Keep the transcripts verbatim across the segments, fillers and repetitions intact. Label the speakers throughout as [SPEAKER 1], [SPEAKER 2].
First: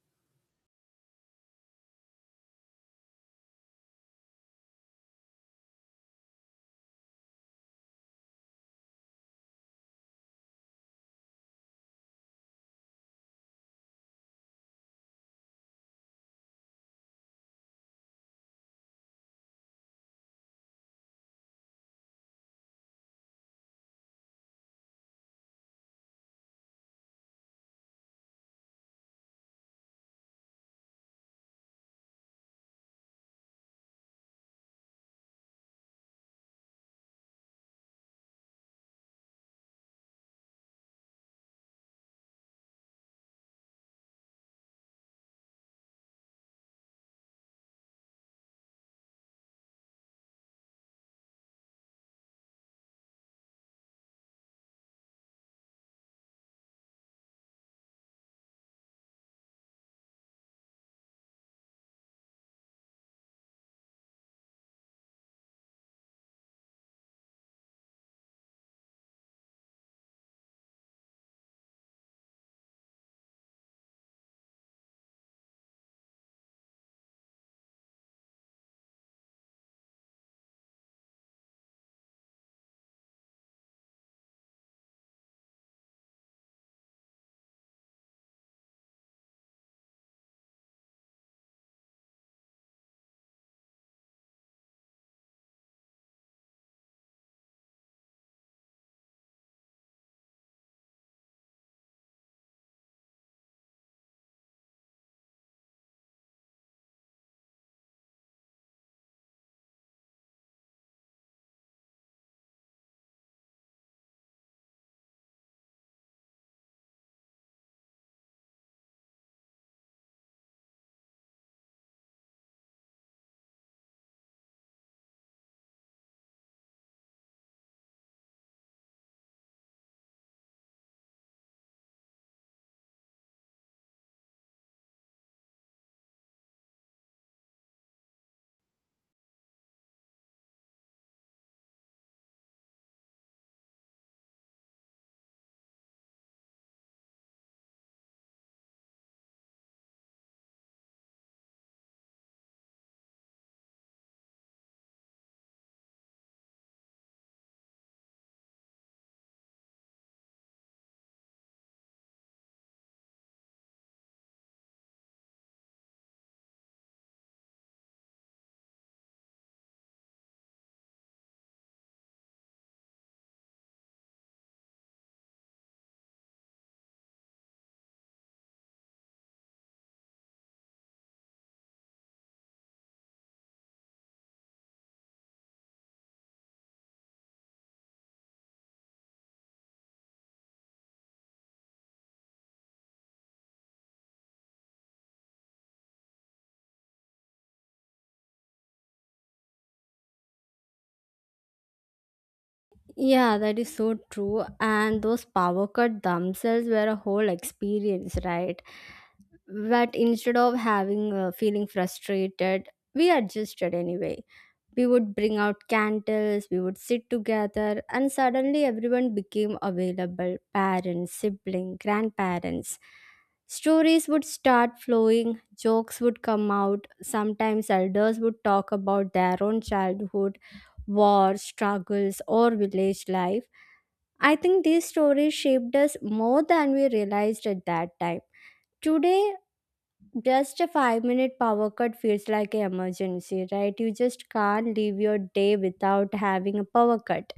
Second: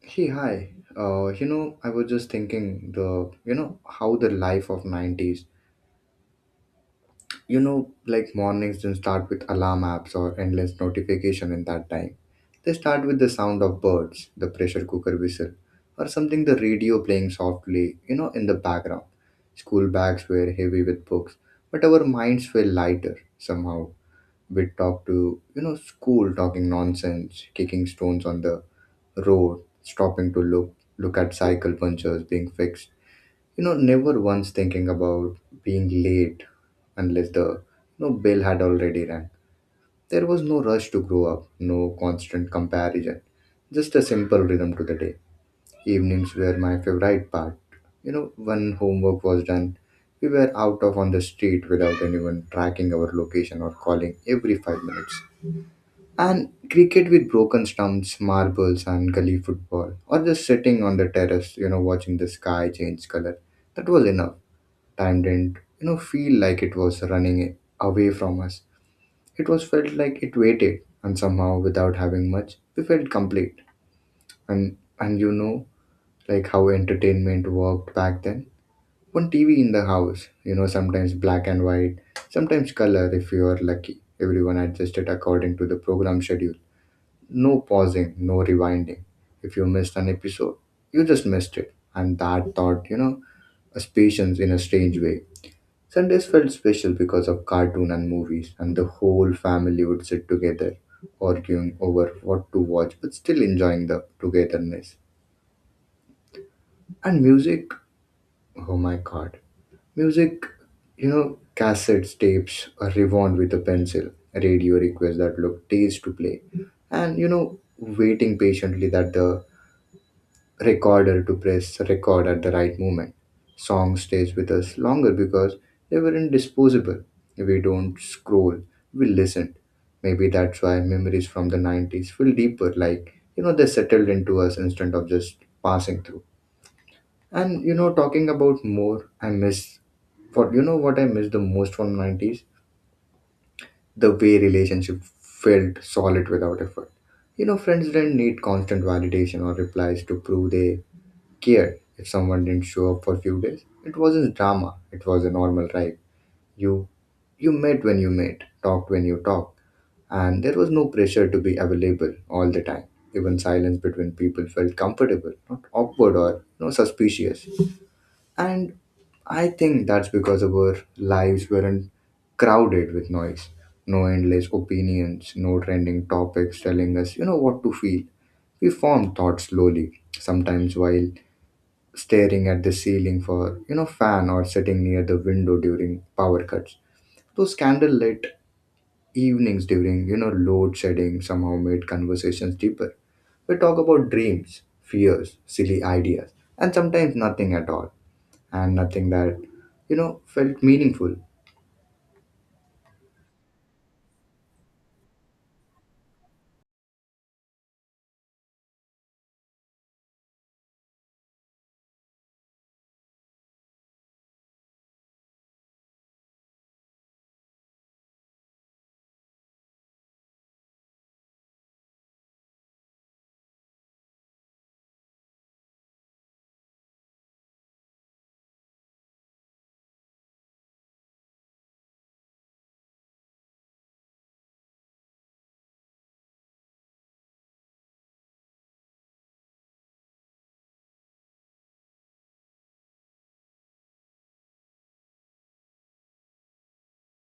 [SPEAKER 1] Hey, hi. Uh, you know, I was just thinking the, you know, how the life of nineties, you know, like mornings didn't start with alarm apps or endless notification in that time. They start with the sound of birds, the pressure cooker whistle, or something the radio playing softly, you know, in the background. School bags were heavy with books, but our minds were lighter somehow. We'd talk to, you know, school talking nonsense, kicking stones on the road, stopping to look look at cycle punchers being fixed. You know, never once thinking about being late unless the you know, bell had already rang. There was no rush to grow up, no constant comparison, just a simple rhythm to the day. Evenings were my favorite part. You know, when homework was done, we were out of on the street without anyone tracking our location or calling every five minutes. And cricket with broken stumps, marbles, and gully football, or just sitting on the terrace, you know, watching the sky change color. That was enough. Time didn't, you know, feel like it was running away from us. It was felt like it waited, and somehow, without having much, we felt complete. And and you know, like how entertainment worked back then. One T V in the house, you know, sometimes black and white, sometimes color if you are lucky. Everyone adjusted according to the program schedule, no pausing, no rewinding. If you missed an episode, you just missed it. And that thought, you know, as patience in a strange way. Sundays felt special because of cartoon and movies, and the whole family would sit together, arguing over what to watch, but still enjoying the togetherness. And music, oh my god. Music, you know, cassettes, tapes, a rewound with a pencil, radio requests that look days to play, and you know, waiting patiently that the recorder to press record at the right moment. Songs stays with us longer because they weren't disposable. We don't scroll, we listen. Maybe that's why memories from the nineties feel deeper, like, you know, they settled into us instead of just passing through. And, you know, talking about more, I miss, what, you know what I miss the most from nineties? The way relationship felt solid without effort. You know, friends didn't need constant validation or replies to prove they care if someone didn't show up for a few days. It wasn't drama, it was a normal ride. You you met when you met, talked when you talked, and there was no pressure to be available all the time. Even silence between people felt comfortable, not awkward or no suspicious. And I think that's because our lives weren't crowded with noise. No endless opinions, no trending topics telling us, you know, what to feel. We formed thoughts slowly, sometimes while staring at the ceiling for you know fan or sitting near the window during power cuts, those candlelit evenings during you know load shedding somehow made conversations deeper. We talk about dreams, fears, silly ideas, and sometimes nothing at all, and nothing that you know felt meaningful.
[SPEAKER 2] Yeah, that is so true. And those power cut themselves were a whole experience, right? But instead of having uh, feeling frustrated, we adjusted anyway. We would bring out candles, we would sit together, and suddenly everyone became available parents, siblings, grandparents. Stories would start flowing, jokes would come out, sometimes elders would talk about their own childhood war, struggles, or village life. I think these stories shaped us more than we realized at that time. Today, just a five minute power cut feels like an emergency, right? You just can't leave your day without having a power cut.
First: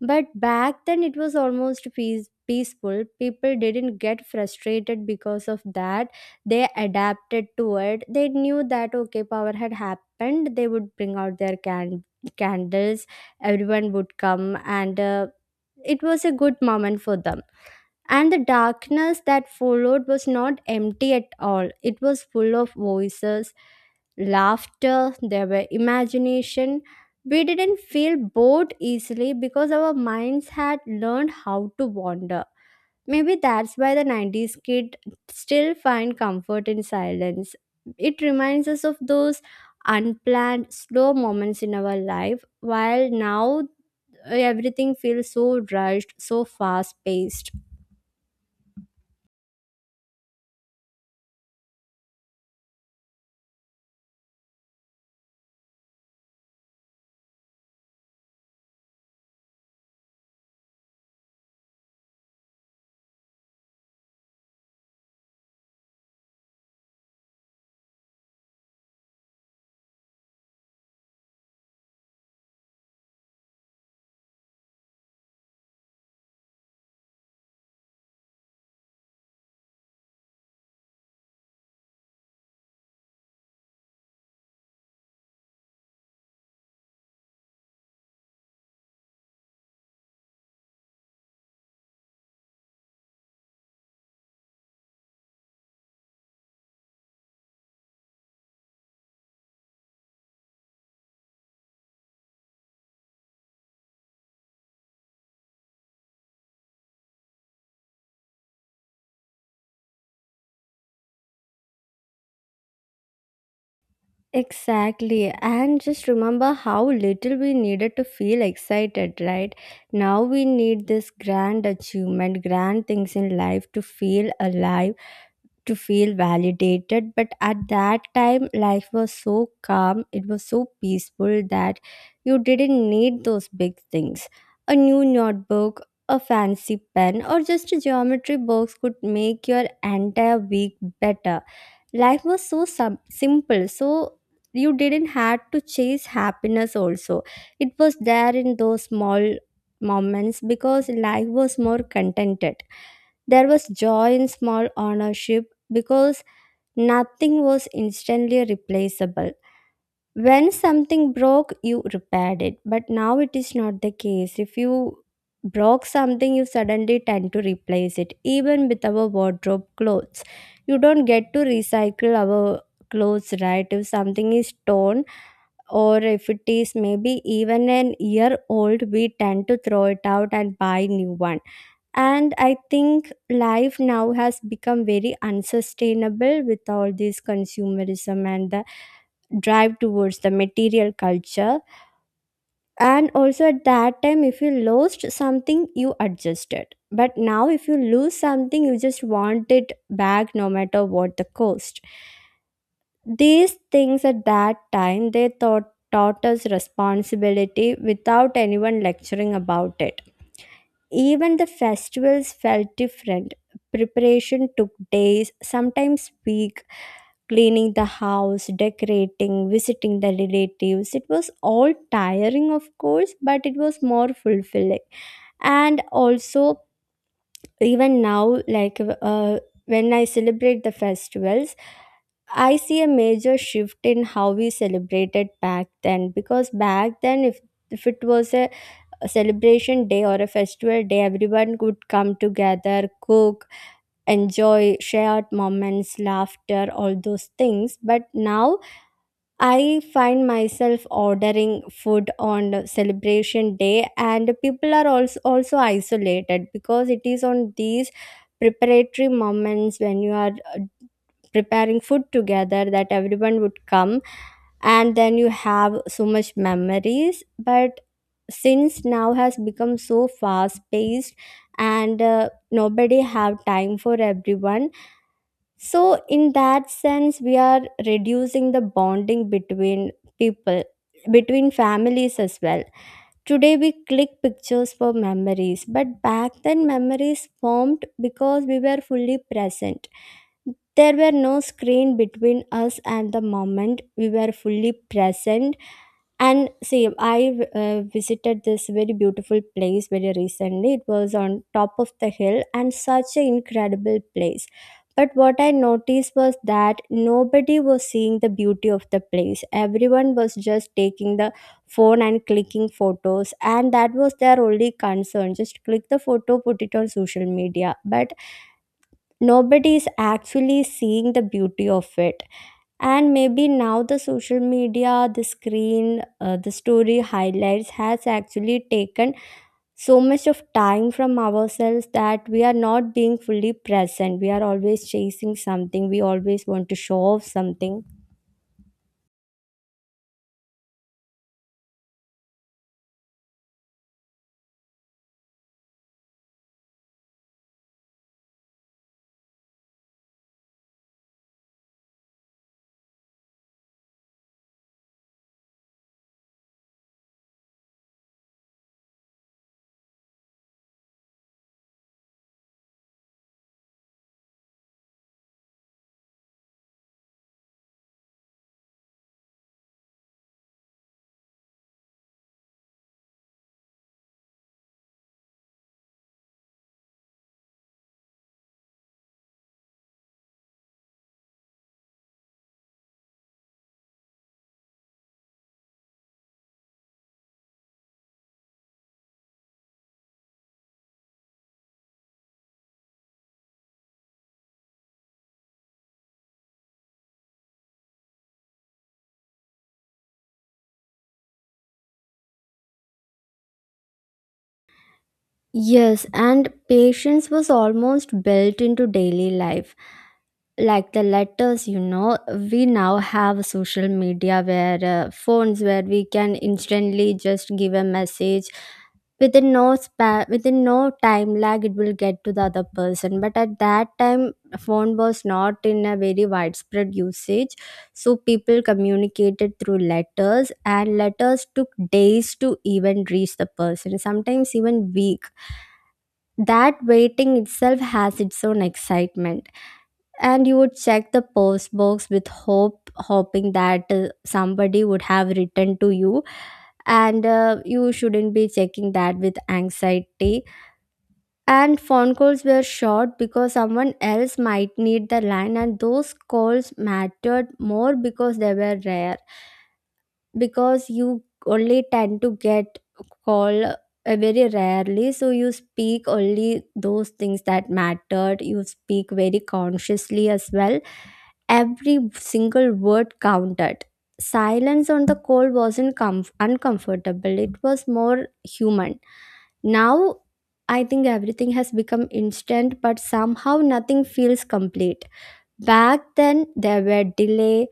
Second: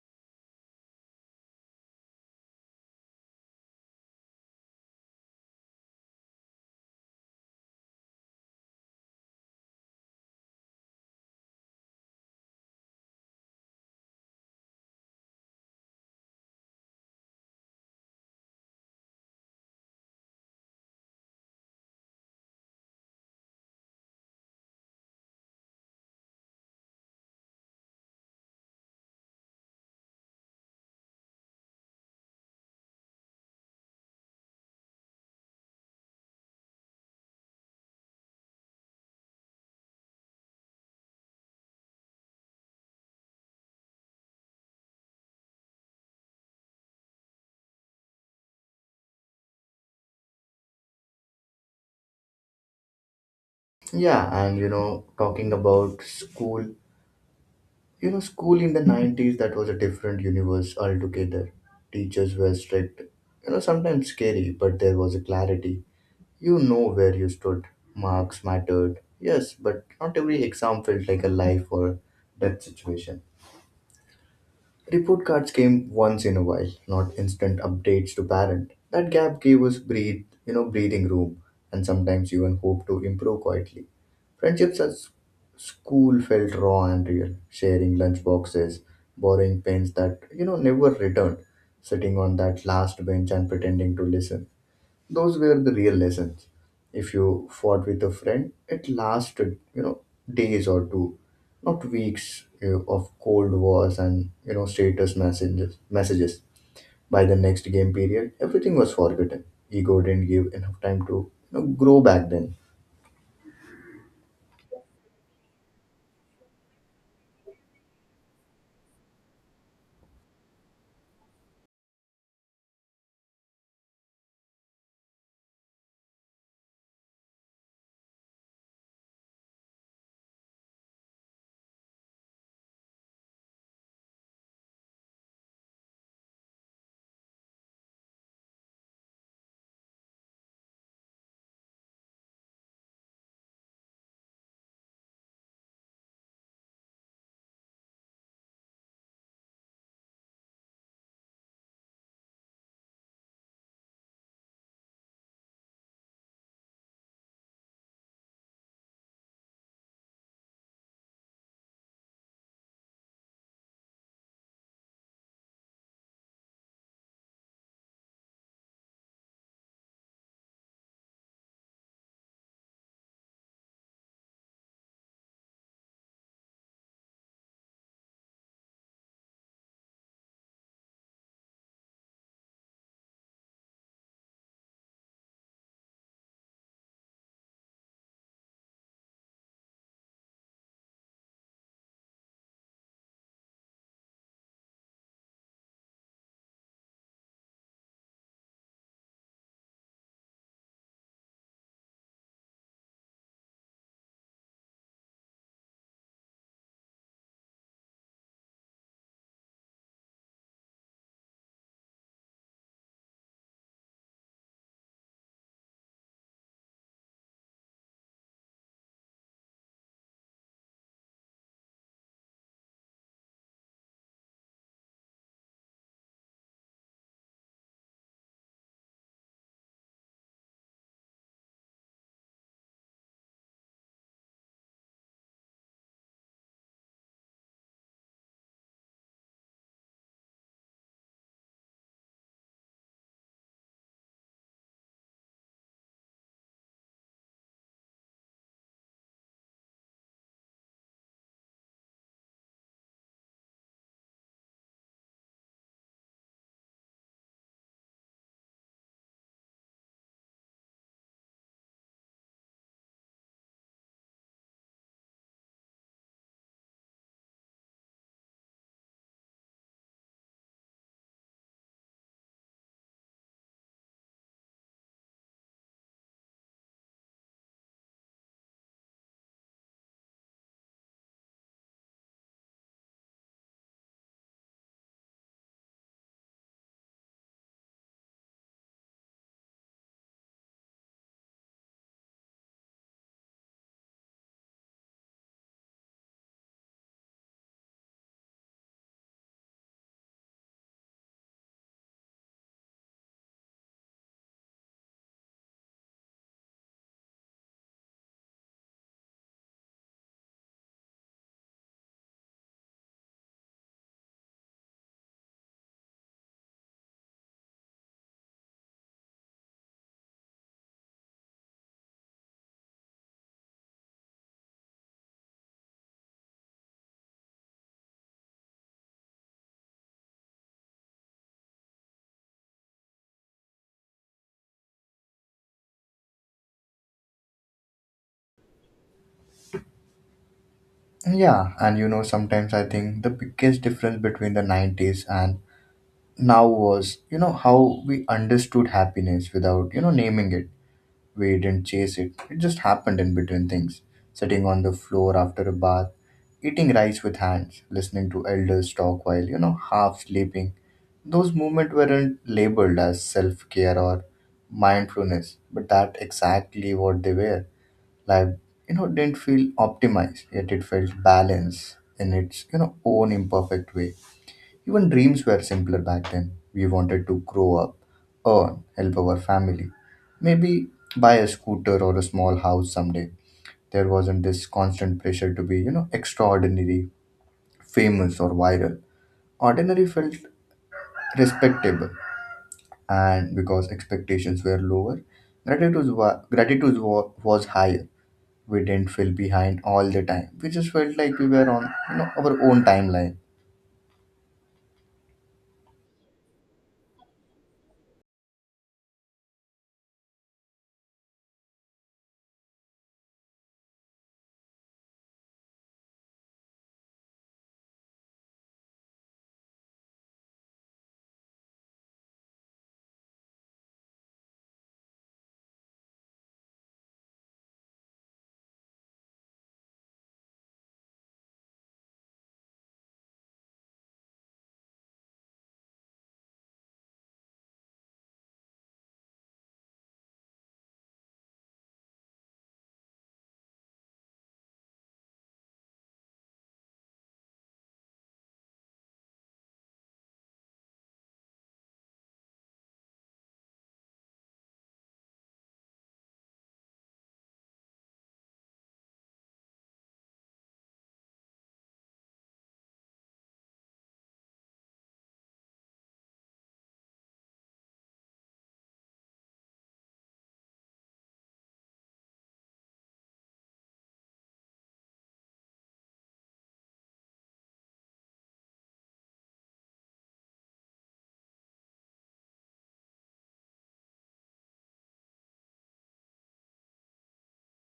[SPEAKER 2] But back then, it was almost peace- peaceful. People didn't get frustrated because of that. They adapted to it. They knew that, okay, power had happened. They would bring out their can- candles, everyone would come, and uh, it was a good moment for them. And the darkness that followed was not empty at all. It was full of voices, laughter, there were imagination. We didn't feel bored easily because our minds had learned how to wander. Maybe that's why the nineties kid still find comfort in silence. It reminds us of those unplanned, slow moments in our life, while now uh, everything feels so rushed, so fast paced.
[SPEAKER 1] Yeah, and you know talking about school, you know school in the nineties, that was a different universe altogether. Teachers were strict, you know sometimes scary, but there was a clarity, you know where you stood. Marks mattered. Yes, but not every exam felt like a life or death situation. Report cards came once in a while, not instant updates to parent. That gap gave us breathe, you know, breathing room, and sometimes even hope to improve quietly. Friendships at s- school felt raw and real. Sharing lunch boxes, borrowing pens that you know never returned, sitting on that last bench and pretending to listen, those were the real lessons. If you fought with a friend, it lasted, you know, days or two, not weeks you of cold wars and you know status messages. Messages. By the next game period, everything was forgotten. Ego didn't give enough time to you know, grow back then.
[SPEAKER 2] Exactly, and just remember how little we needed to feel excited, right? Now we need this grand achievement, grand things in life to feel alive to feel validated, but at that time life was so calm, it was so peaceful that you didn't need those big things. A new notebook, a fancy pen, or just a geometry box could make your entire week better. Life was so sub- simple, so you didn't have to chase happiness also. It was there in those small moments because life was more contented. There was joy in small ownership because nothing was instantly replaceable. When something broke, you repaired it, but now it is not the case. If you broke something, you suddenly tend to replace it, even with our wardrobe clothes. You don't get to recycle our clothes, right? If something is torn, or if it is maybe even an year old, we tend to throw it out and buy new one. And I think life now has become very unsustainable with all this consumerism and the drive towards the material culture. And also at that time if you lost something you adjusted, but now if you lose something you just want it back no matter what the cost. These things at that time they thought taught us responsibility without anyone lecturing about it. Even the festivals felt different. Preparation took days, sometimes weeks, cleaning the house, decorating, visiting the relatives. It was all tiring, of course, but it was more fulfilling. And also, even now, like uh, when I celebrate the festivals, I see a major shift in how we celebrated back then, because back then if if it was a a celebration day or a festival day, everyone would come together, cook, enjoy shared moments, laughter, all those things. But now I find myself ordering food on the celebration day, and people are also, also isolated, because it is on these preparatory moments when you are uh, preparing food together that everyone would come and then you have so much memories. But since now has become so fast paced and uh, nobody have time for everyone, so in that sense we are reducing the bonding between people, between families as well. Today we click pictures for memories, but back then memories formed because we were fully present. There were no screen between us and the moment, we were fully present. And see, I uh, visited this very beautiful place very recently. It was on top of the hill and such an incredible place. But what I noticed was that nobody was seeing the beauty of the place. Everyone was just taking the phone and clicking photos, and that was their only concern. Just click the photo, put it on social media. But nobody is actually seeing the beauty of it. And maybe now the social media, the screen uh, the story highlights has actually taken so much of time from ourselves that we are not being fully present. We are always chasing something, we always want to show off something.
[SPEAKER 1] Yeah, and you know, sometimes I think the biggest difference between the nineties and now was, you know, how we understood happiness without, you know, naming it. We didn't chase it, it just happened in between things. Sitting on the floor after a bath, eating rice with hands, listening to elders talk while, you know, half sleeping. Those moments weren't labeled as self care or mindfulness, but that exactly what they were. Life, you know, didn't feel optimized, yet it felt balanced in its, you know, own imperfect way. Even dreams were simpler back then. We wanted to grow up, earn, help our family, maybe buy a scooter or a small house someday. There wasn't this constant pressure to be, you know, extraordinary, famous, or viral. Ordinary felt respectable, and because expectations were lower, gratitude, wa- gratitude wa- was higher. We didn't feel behind all the time. We just felt like we were on, you know, our own timeline.
[SPEAKER 2] Yes, and patience was almost built into daily life, like the letters, you know. We now have social media, where uh, phones where we can instantly just give a message within no span, within no time lag it will get to the other person. But at that time phone was not in a very widespread usage, so people communicated through letters, and letters took days to even reach the person, sometimes even week. That waiting itself has its own excitement. And you would check the post box with hope, hoping that uh, somebody would have written to you. And uh, you shouldn't be checking that with anxiety. And phone calls were short because someone else might need the line, and those calls mattered more because they were rare. Because you only tend to get call uh, very rarely, so you speak only those things that mattered, you speak very consciously as well. Every single word counted. Silence on the call wasn't comf- uncomfortable, it was more human. Now, I think everything has become instant, but somehow nothing feels complete. Back then, there were delay.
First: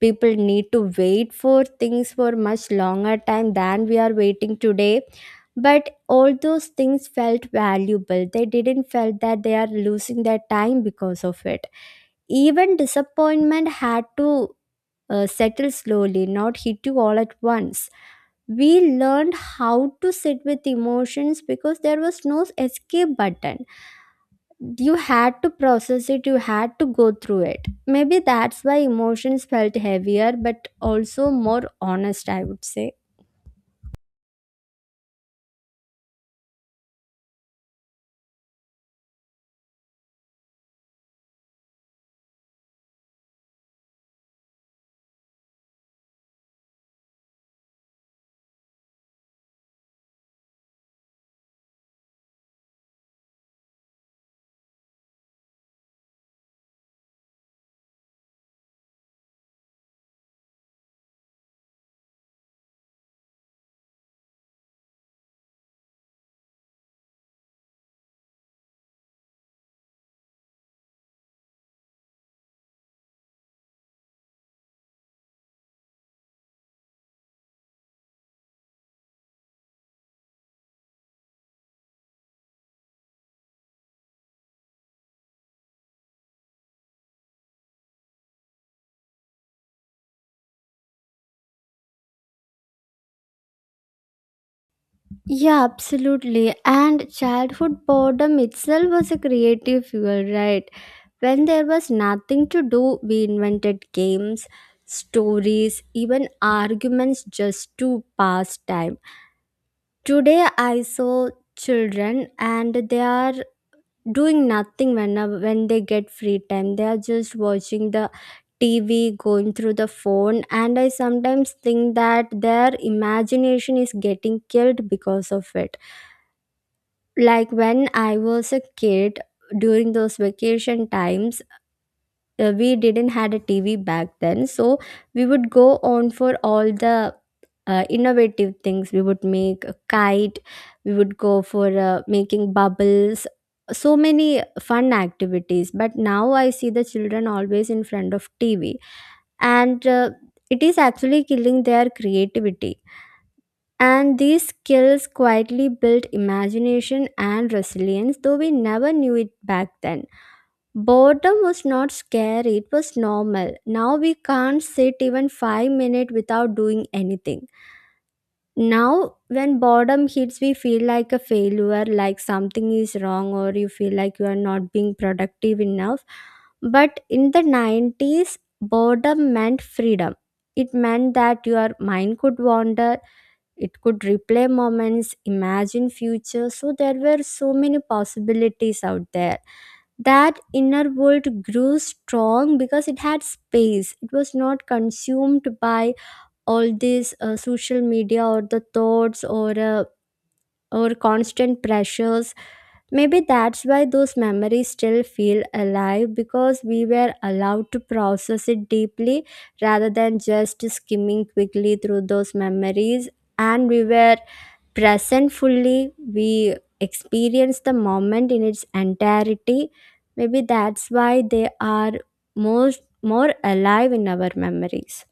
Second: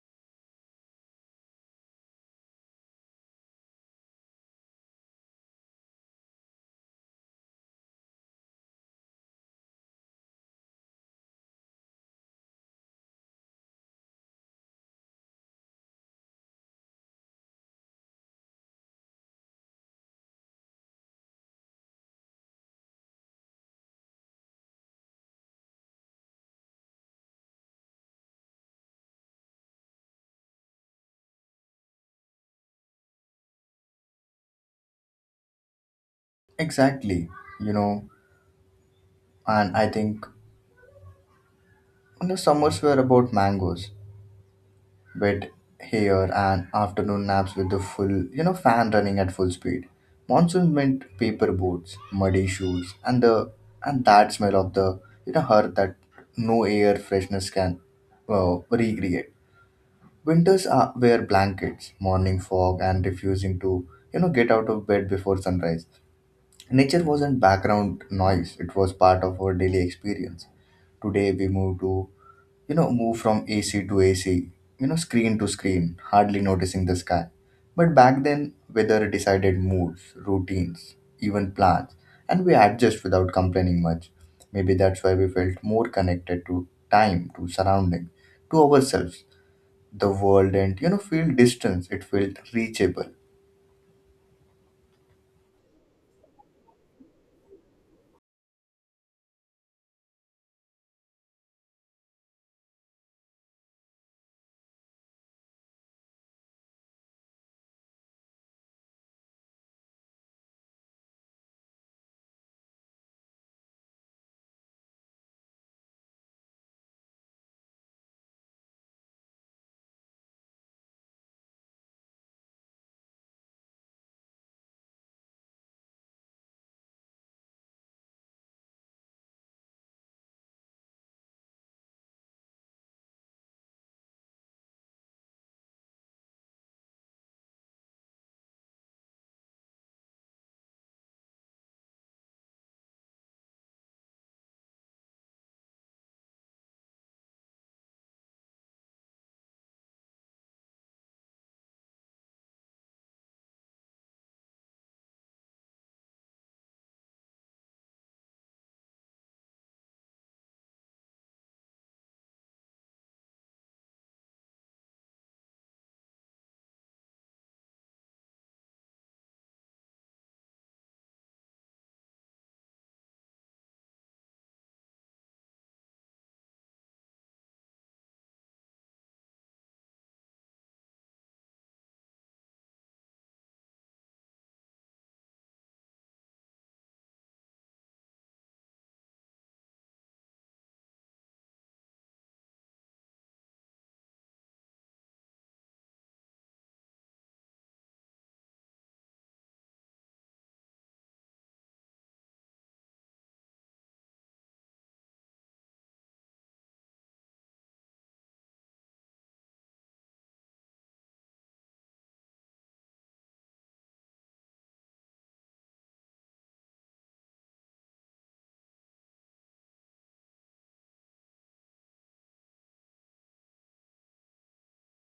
[SPEAKER 2] People need to wait for things for much longer time than we are waiting today, but all those things felt valuable. They didn't felt that they are losing their time because of it. Even disappointment had to uh, settle slowly, not hit you all at once. We learned how to sit with emotions because there was no escape button. You had to process it, you had to go through it. Maybe that's why emotions felt heavier but also more honest, I would say.
[SPEAKER 1] Exactly, you know, and I think And The summers were about mangoes, wet hair, and afternoon naps with the full, you know, fan running at full speed. Monsoon meant paper boats, muddy shoes, and the and that smell of the you know earth that no air freshness can uh, recreate. Winters are, were blankets, morning fog, and refusing to you know get out of bed before sunrise. Nature wasn't background noise; it was part of our daily experience. Today we move to you know, move from A C to A C, you know, screen to screen, hardly noticing the sky. But back then, weather decided moods, routines, even plans, and we adjust without complaining much. Maybe that's why we felt more connected to time, to surrounding, to ourselves. The world and you know, feel distance, it felt reachable.
[SPEAKER 2] Yeah, absolutely. And childhood boredom itself was a creative fuel, right? When there was nothing to do, we invented games, stories, even arguments just to pass time. Today, I saw children and they are doing nothing whenever when they get free time. They are just watching the T V, going through the phone, and I sometimes think that their imagination is getting killed because of it. Like when I was a kid, during those vacation times, uh, we didn't had a tv back then, so we would go on for all the uh, innovative things. We would make a kite, we would go for uh, making bubbles, so many fun activities. But now I see the children always in front of tv, and uh, it is actually killing their creativity. And these skills quietly built imagination and resilience, though we never knew it back then. Boredom was not scary, it was normal. Now we can't sit even five minutes without doing anything. Now, when boredom hits, we feel like a failure, like something is wrong, or you feel like you are not being productive enough. But in the nineties, boredom meant freedom. It meant that your mind could wander, it could replay moments, imagine future. So there were so many possibilities out there. That inner world grew strong because it had space. It was not consumed by all these uh, social media, or the thoughts, or uh, or constant pressures. Maybe that's why those memories still feel alive, because we were allowed to process it deeply rather than just skimming quickly through those memories. And we were present fully, we experience the moment in its entirety. Maybe that's why they are most more alive in our memories.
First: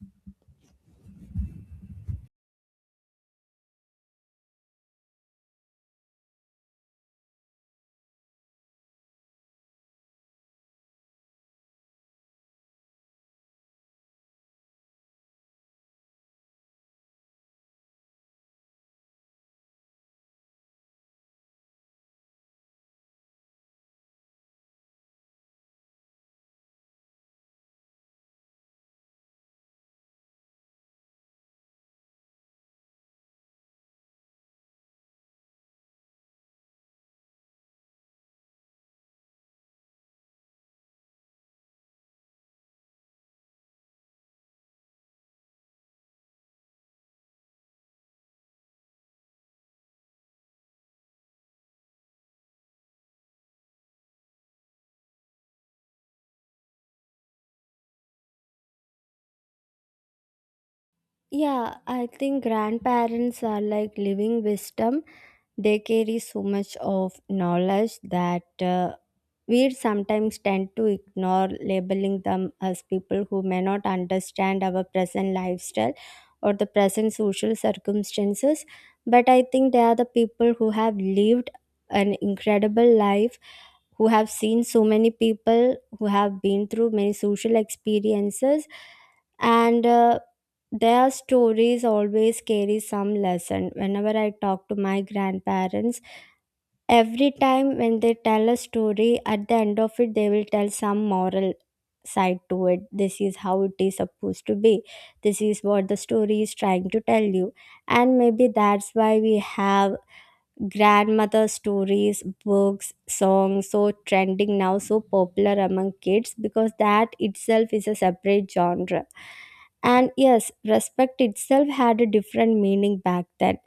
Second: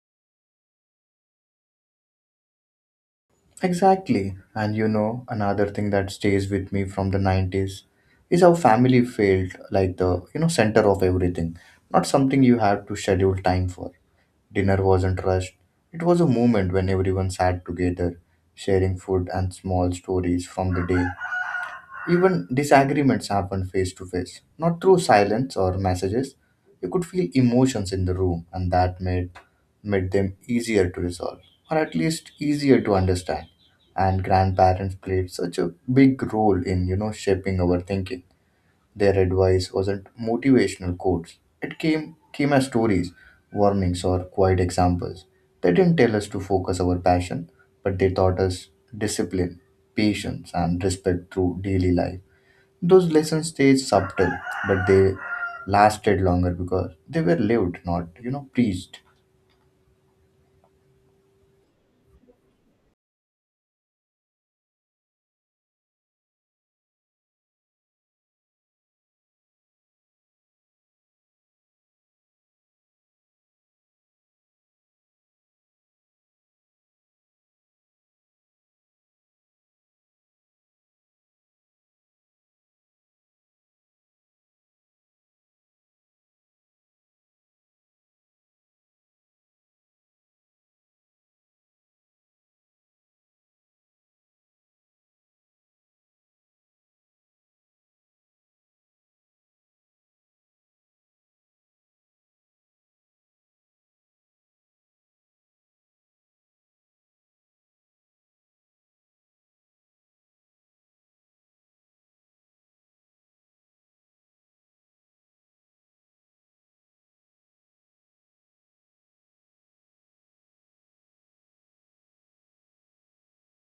[SPEAKER 1] Exactly. And you know, another thing that stays with me from the nineties is how family felt like the, you know, center of everything. Not something you had to schedule time for. Dinner wasn't rushed. It was a moment when everyone sat together, sharing food and small stories from the day. Even disagreements happen face to face, not through silence or messages. You could feel emotions in the room, and that made made them easier to resolve, or at least easier to understand. And grandparents played such a big role in you know shaping our thinking. Their advice wasn't motivational quotes. It came came as stories, warnings, or quiet examples. They didn't tell us to focus our passion, but they taught us discipline, patience, and respect through daily life. Those lessons stayed subtle, but they lasted longer because they were lived, not you know preached.
[SPEAKER 2] Yeah, I think grandparents are like living wisdom. They carry so much of knowledge that uh, we sometimes tend to ignore, labeling them as people who may not understand our present lifestyle or the present social circumstances. But I think they are the people who have lived an incredible life, who have seen so many people, who have been through many social experiences, and uh, their stories always carry some lesson. Whenever I talk to my grandparents, every time when they tell a story, at the end of it, they will tell some moral side to it. This is how it is supposed to be. This is what the story is trying to tell you. And maybe that's why we have grandmother stories, books, songs so trending now, so popular among kids, because that itself is a separate genre. And yes, respect itself had a different meaning back then.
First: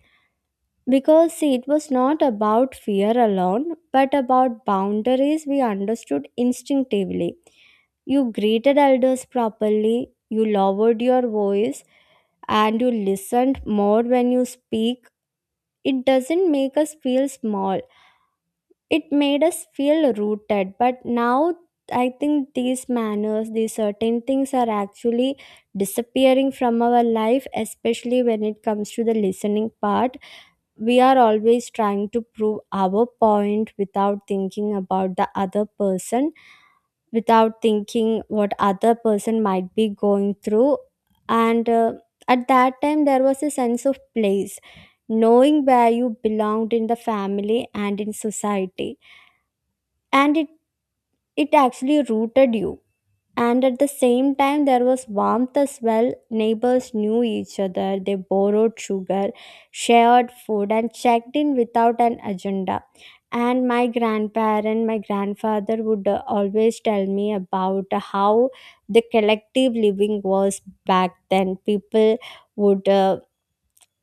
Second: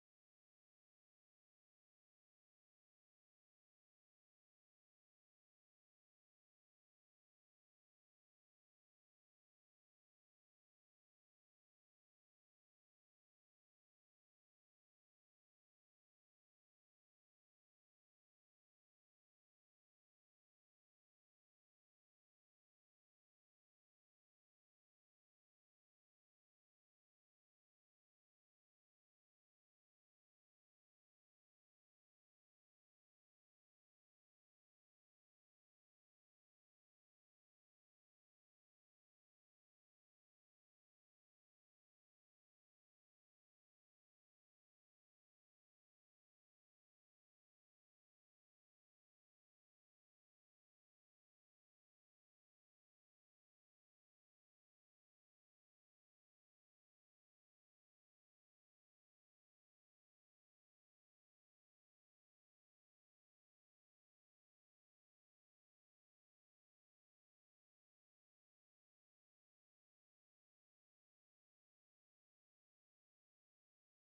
[SPEAKER 2] Because see, it was not about fear alone, but about boundaries we understood instinctively. You greeted elders properly, you lowered your voice, and you listened more when you speak. It doesn't make us feel small, it made us feel rooted. But now I think these manners, these certain things are actually disappearing from our life, especially when it comes to the listening part. We are always trying to prove our point without thinking about the other person, without thinking what other person might be going through. And uh, At that time there was a sense of place, knowing where you belonged in the family and in society, and it, it actually rooted you. And at the same time, there was warmth as well. Neighbors knew each other, they borrowed sugar, shared food, and checked in without an agenda. And my grandparent, my grandfather would uh, always tell me about how the collective living was back then. People would uh,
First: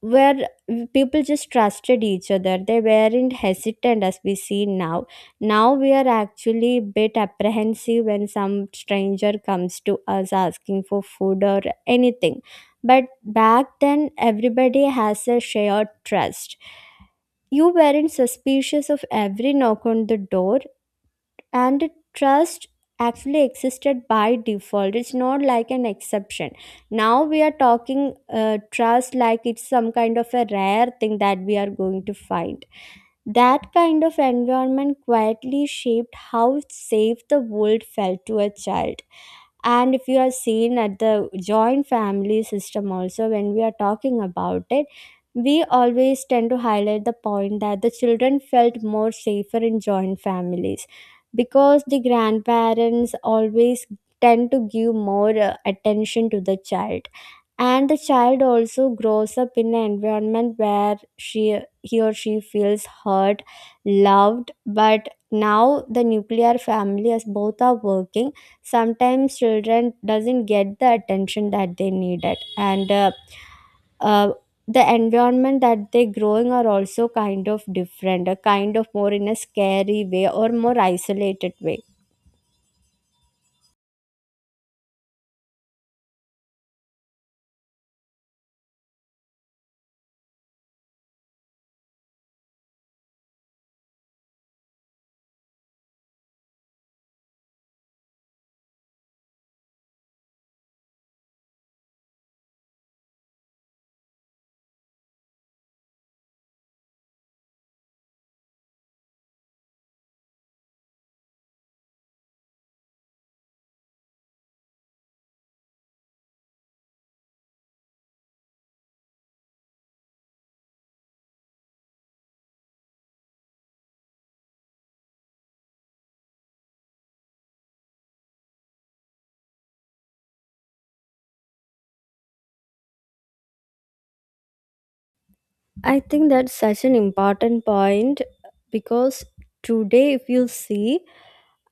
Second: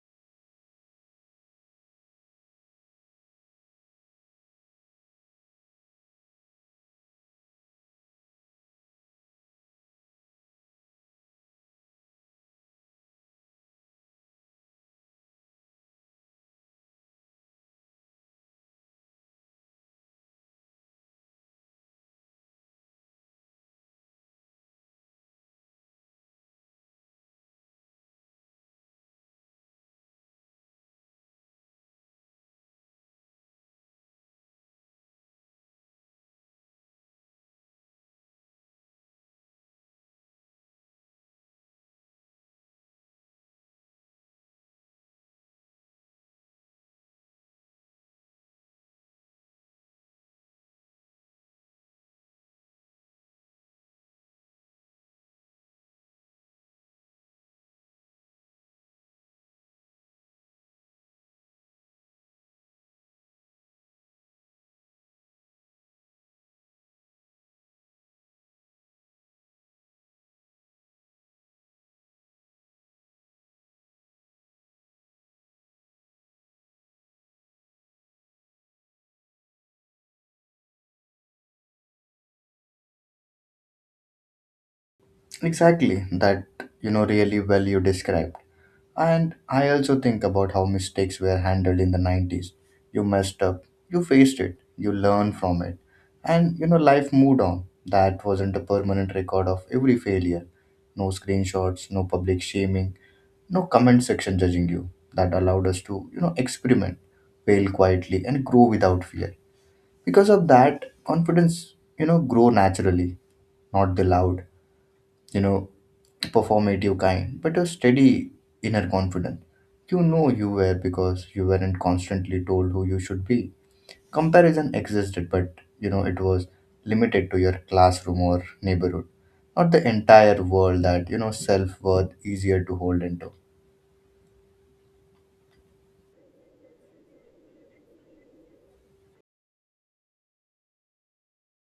[SPEAKER 2] where People just trusted each other. They weren't hesitant as we see now. Now we are actually a bit apprehensive when some stranger comes to us asking for food or anything, but back then everybody has a shared trust. You weren't suspicious of every knock on the door, and trust actually existed by default. It's not like an exception. Now we are talking uh, trust like it's some kind of a rare thing that we are going to find. That kind of environment quietly shaped how safe the world felt to a child. And if you are seen at the joint family system, also, when we are talking about it, we always tend to highlight the point that the children felt more safer in joint families, because the grandparents always tend to give more uh, attention to the child, and the child also grows up in an environment where she he or she feels hurt, loved. But now the nuclear family, as both are working, sometimes children doesn't get the attention that they needed, and uh, uh, the environment that they growing are also kind of different, a kind of more in a scary way or more isolated way.
[SPEAKER 1] Exactly, that you know really well you described. And I also think about how mistakes were handled in the nineties. You messed up, you faced it, you learned from it, and you know life moved on. That wasn't a permanent record of every failure. No screenshots, no public shaming, no comment section judging you. That allowed us to, you know, experiment, fail quietly, and grow without fear. Because of that, confidence, you know, grow naturally, not the loud you know, performative kind, but a steady inner confidence. You know you were because you weren't constantly told who you should be. Comparison existed, but you know it was limited to your classroom or neighborhood, not the entire world that you know self worth easier to hold into.
[SPEAKER 2] I think that's such an important point, because today, if you see,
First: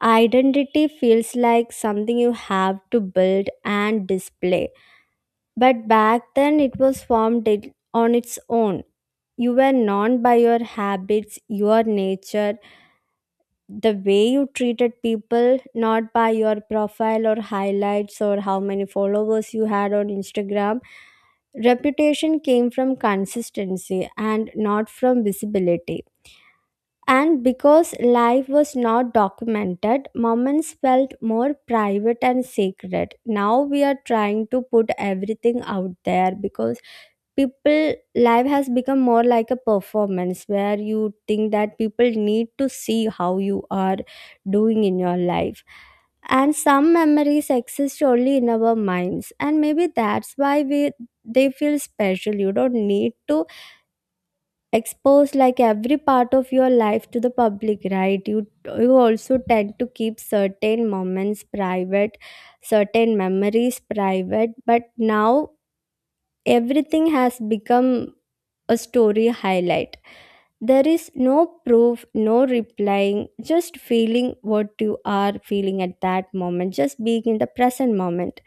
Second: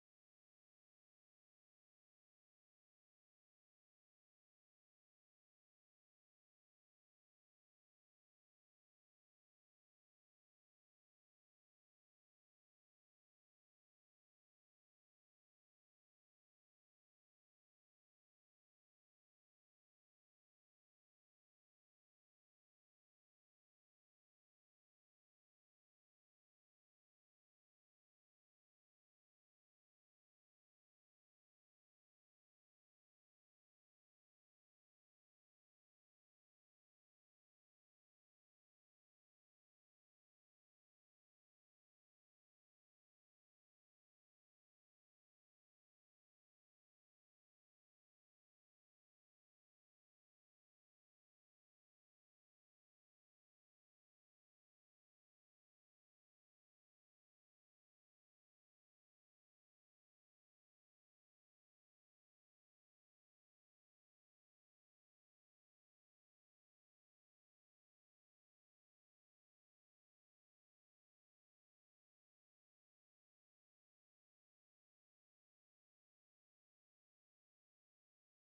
[SPEAKER 2] identity feels like something you have to build and display. But back then, it was formed it- on its own. You were known by your habits, your nature, the way you treated people, not by your profile or highlights or how many followers you had on Instagram. Reputation came from consistency and not from visibility. And because life was not documented, moments felt more private and sacred. Now we are trying to put everything out there, because people life has become more like a performance where you think that people need to see how you are doing in your life. And some memories exist only in our minds, and maybe that's why we they feel special. You don't need to expose like every part of your life to the public, right? you you also tend to keep certain moments private, certain memories private. But now everything has become a story highlight. There is no proof, no replying, just feeling what you are feeling at that moment, just being in the present moment.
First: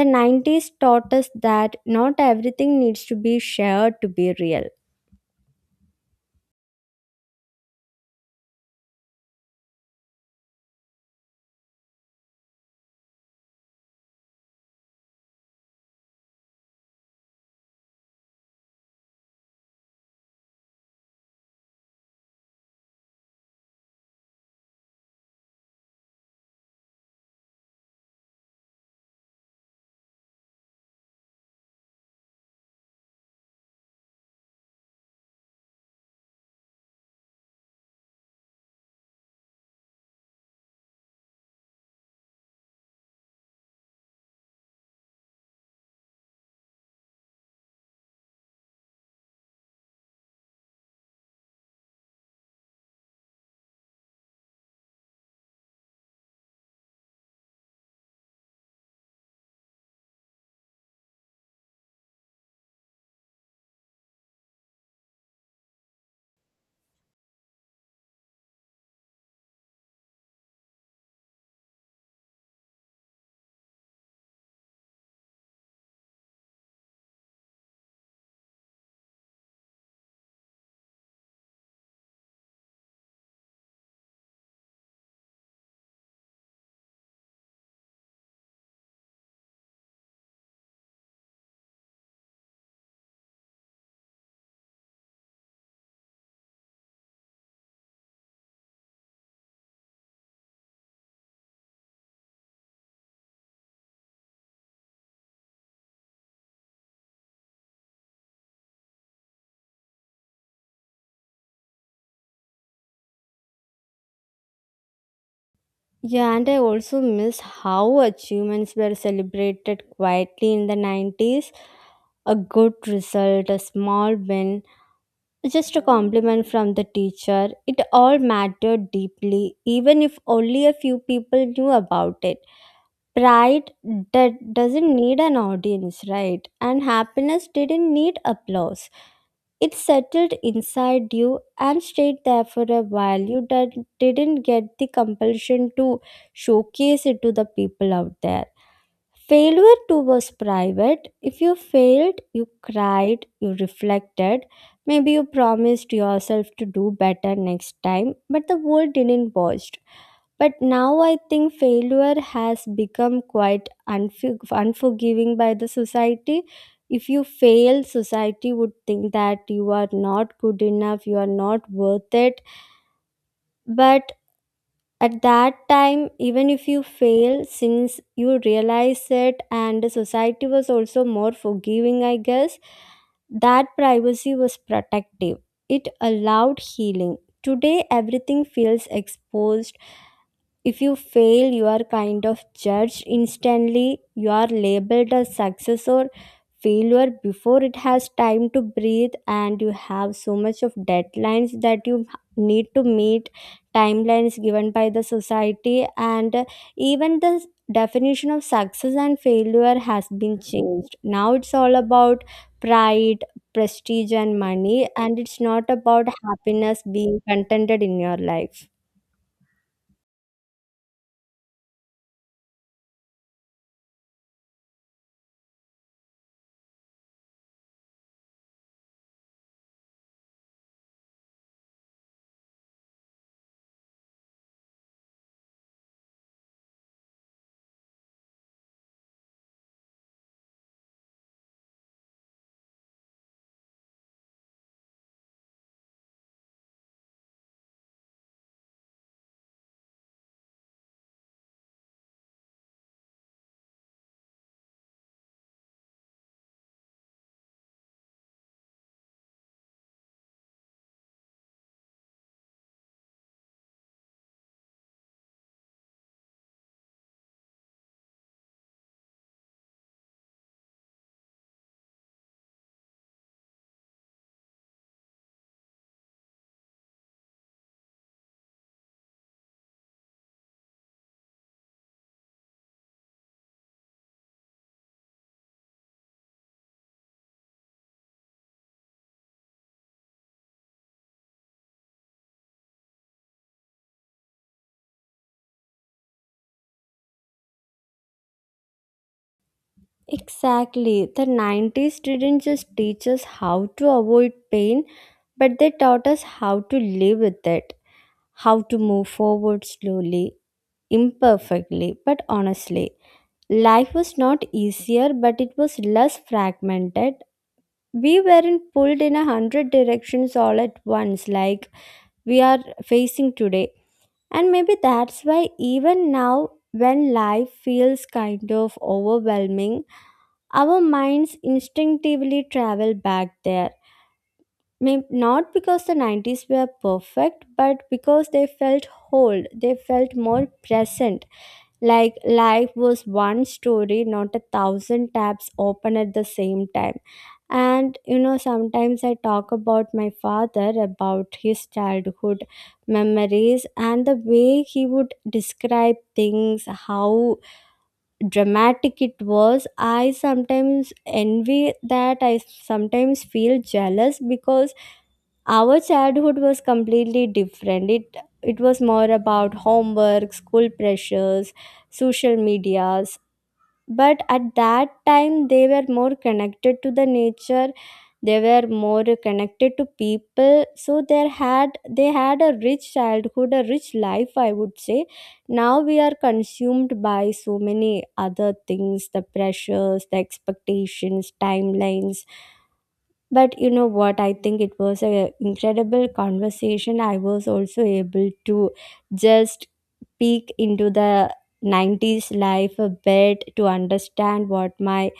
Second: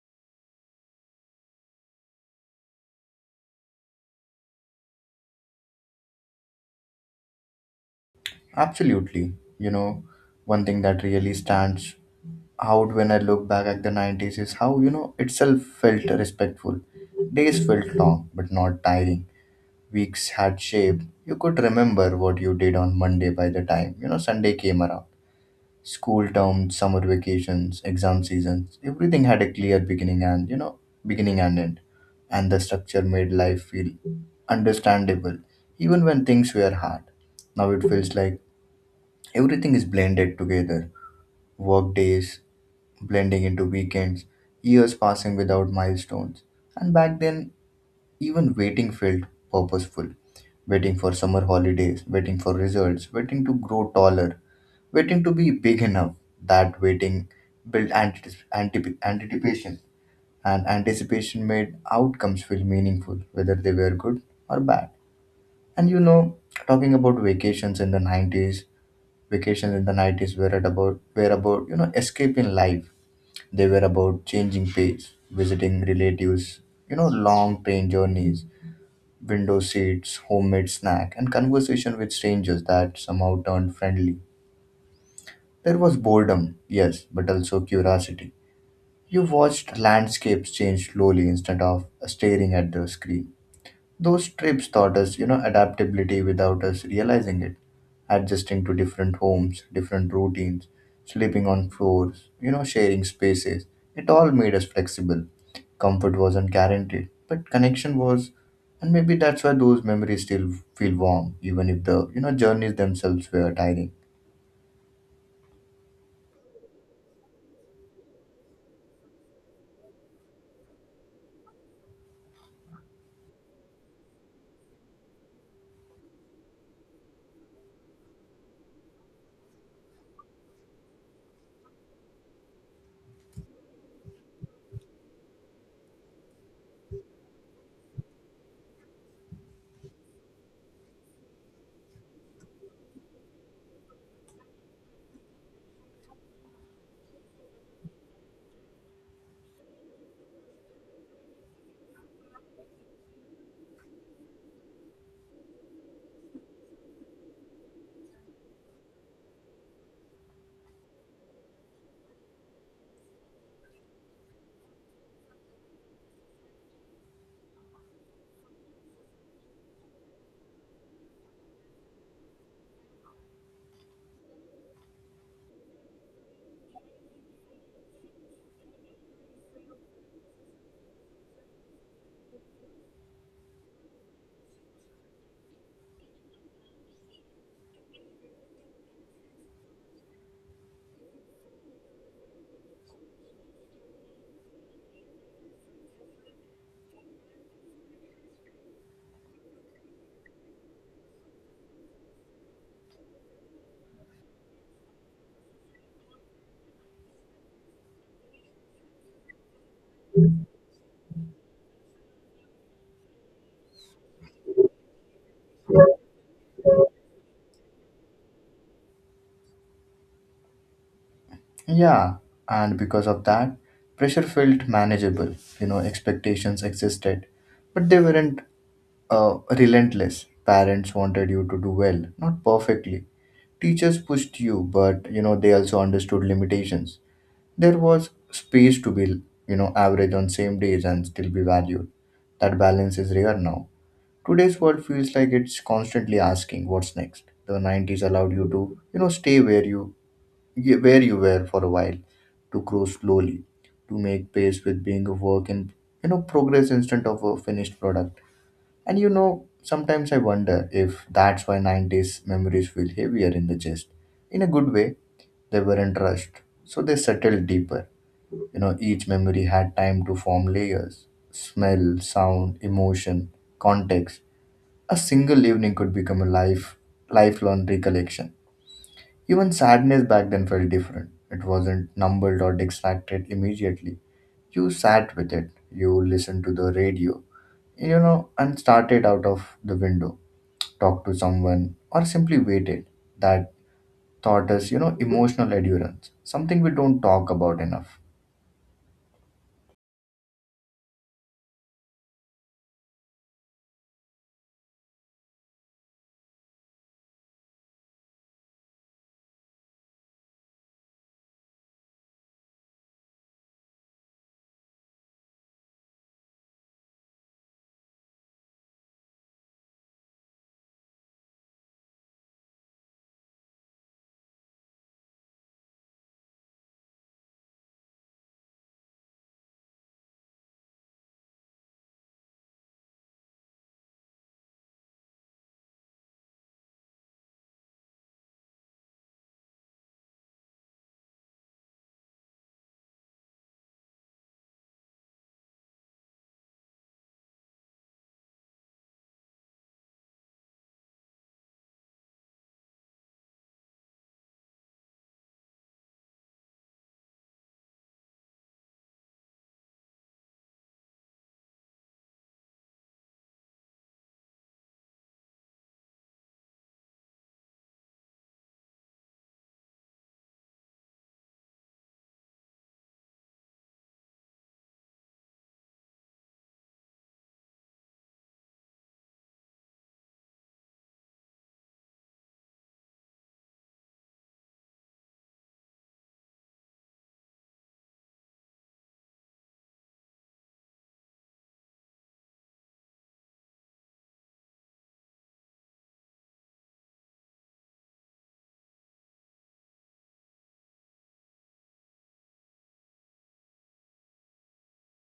[SPEAKER 2] The nineties taught us that not everything needs to be shared to be real.
[SPEAKER 1] Absolutely, you know, one thing that really stands out when I look back at the nineties is how you know itself felt respectful. Days felt long but not tiring, weeks had shaped, you could remember what you did on Monday by the time, you know, Sunday came around. School terms, summer vacations, exam seasons, everything had a clear beginning and, you know, beginning and end. And the structure made life feel understandable, even when things were hard. Now it feels like everything is blended together. Work days, blending into weekends, years passing without milestones. And back then, even waiting felt purposeful. Waiting for summer holidays, waiting for results, waiting to grow taller, waiting to be big enough. That waiting built antici- antip- anticipation, and anticipation made outcomes feel meaningful, whether they were good or bad. And you know, talking about vacations in the nineties, vacations in the nineties were at about were about you know escaping life. They were about changing pace, visiting relatives, you know, long train journeys, window seats, homemade snack, and conversation with strangers that somehow turned friendly. There was boredom, yes, but also curiosity. You watched landscapes change slowly instead of staring at the screen. Those trips taught us, you know, adaptability without us realizing it, adjusting to different homes, different routines, sleeping on floors, you know, sharing spaces. It all made us flexible. Comfort wasn't guaranteed, but connection was, and maybe that's why those memories still feel warm, even if the, you know, journeys themselves were tiring.
[SPEAKER 2] Yeah, and I also miss how achievements were celebrated quietly in the nineties. A good result, a small win, just a compliment from the teacher. It all mattered deeply, even if only a few people knew about it. Pride that doesn't need an audience, right? And happiness didn't need applause. It settled inside you and stayed there for a while. You did, didn't get the compulsion to showcase it to the people out there. Failure too was private. If you failed, you cried, you reflected, maybe you promised yourself to do better next time, but the world didn't watch. But now I think failure has become quite unfor- unforgiving by the society. If you fail, society would think that you are not good enough, you are not worth it. But at that time, even if you fail, since you realize it, and the society was also more forgiving, I guess, that privacy was protective. It allowed healing. Today, everything feels exposed. If you fail, you are kind of judged instantly. You are labeled a success or failure before it has time to breathe, and you have so much of deadlines that you need to meet, timelines given by the society, and even the definition of success and failure has been changed. Now it's all about pride, prestige, and money, and it's not about happiness being contented in your life.
[SPEAKER 1] Yeah, and because of that, pressure felt manageable. You know, expectations existed, but they weren't uh, relentless. Parents wanted you to do well, not perfectly. Teachers pushed you, but you know they also understood limitations. There was space to be you know average on same days and still be valued. That balance is rare now. Today's world feels like it's constantly asking what's next. The nineties allowed you to you know stay where you where you were for a while, to grow slowly, to make pace with being a work in you know progress instead of a finished product. And you know, sometimes I wonder if that's why nineties memories feel heavier in the chest. In a good way, they weren't rushed, so they settled deeper. You know, each memory had time to form layers, smell, sound, emotion, context. A single evening could become a life, lifelong recollection. Even sadness back then felt different. It wasn't numbled or distracted immediately. You sat with it, you listened to the radio, you know, and started out of the window, talked to someone, or simply waited. That thought is, you know, emotional endurance, something we don't talk about enough.
[SPEAKER 2] Exactly. The nineties didn't just teach us how to avoid pain, but they taught us how to live with it, how to move forward slowly, imperfectly, but honestly. Life was not easier, but it was less fragmented. We weren't pulled in a hundred directions all at once like we are facing today. And maybe that's why, even now, when life feels kind of overwhelming, our minds instinctively travel back there. May- Not because the nineties were perfect, but because they felt whole, they felt more present. Like life was one story, not a thousand tabs open at the same time. And you know, sometimes I talk about my father, about his childhood memories, and the way he would describe things, how dramatic it was. I sometimes envy that. I sometimes feel jealous, because our childhood was completely different. It it was more about homework, school pressures, social media. But at that time they were more connected to the nature, they were more connected to people. So they had they had a rich childhood, a rich life, I would say. Now we are consumed by so many other things, the pressures, the expectations, timelines. But you know what? I think it was an incredible conversation. I was also able to just peek into the nineties life a bit to understand what my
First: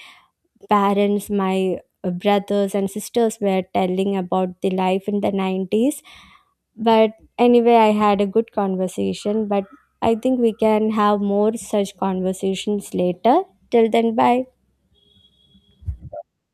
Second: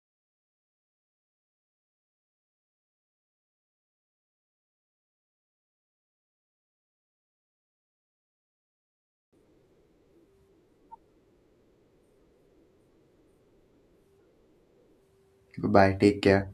[SPEAKER 2] parents, my brothers, and sisters were telling about the life in the nineties. But anyway, I had a good conversation. But I think we can have more such conversations later. Till then, bye.
[SPEAKER 1] Goodbye, take care.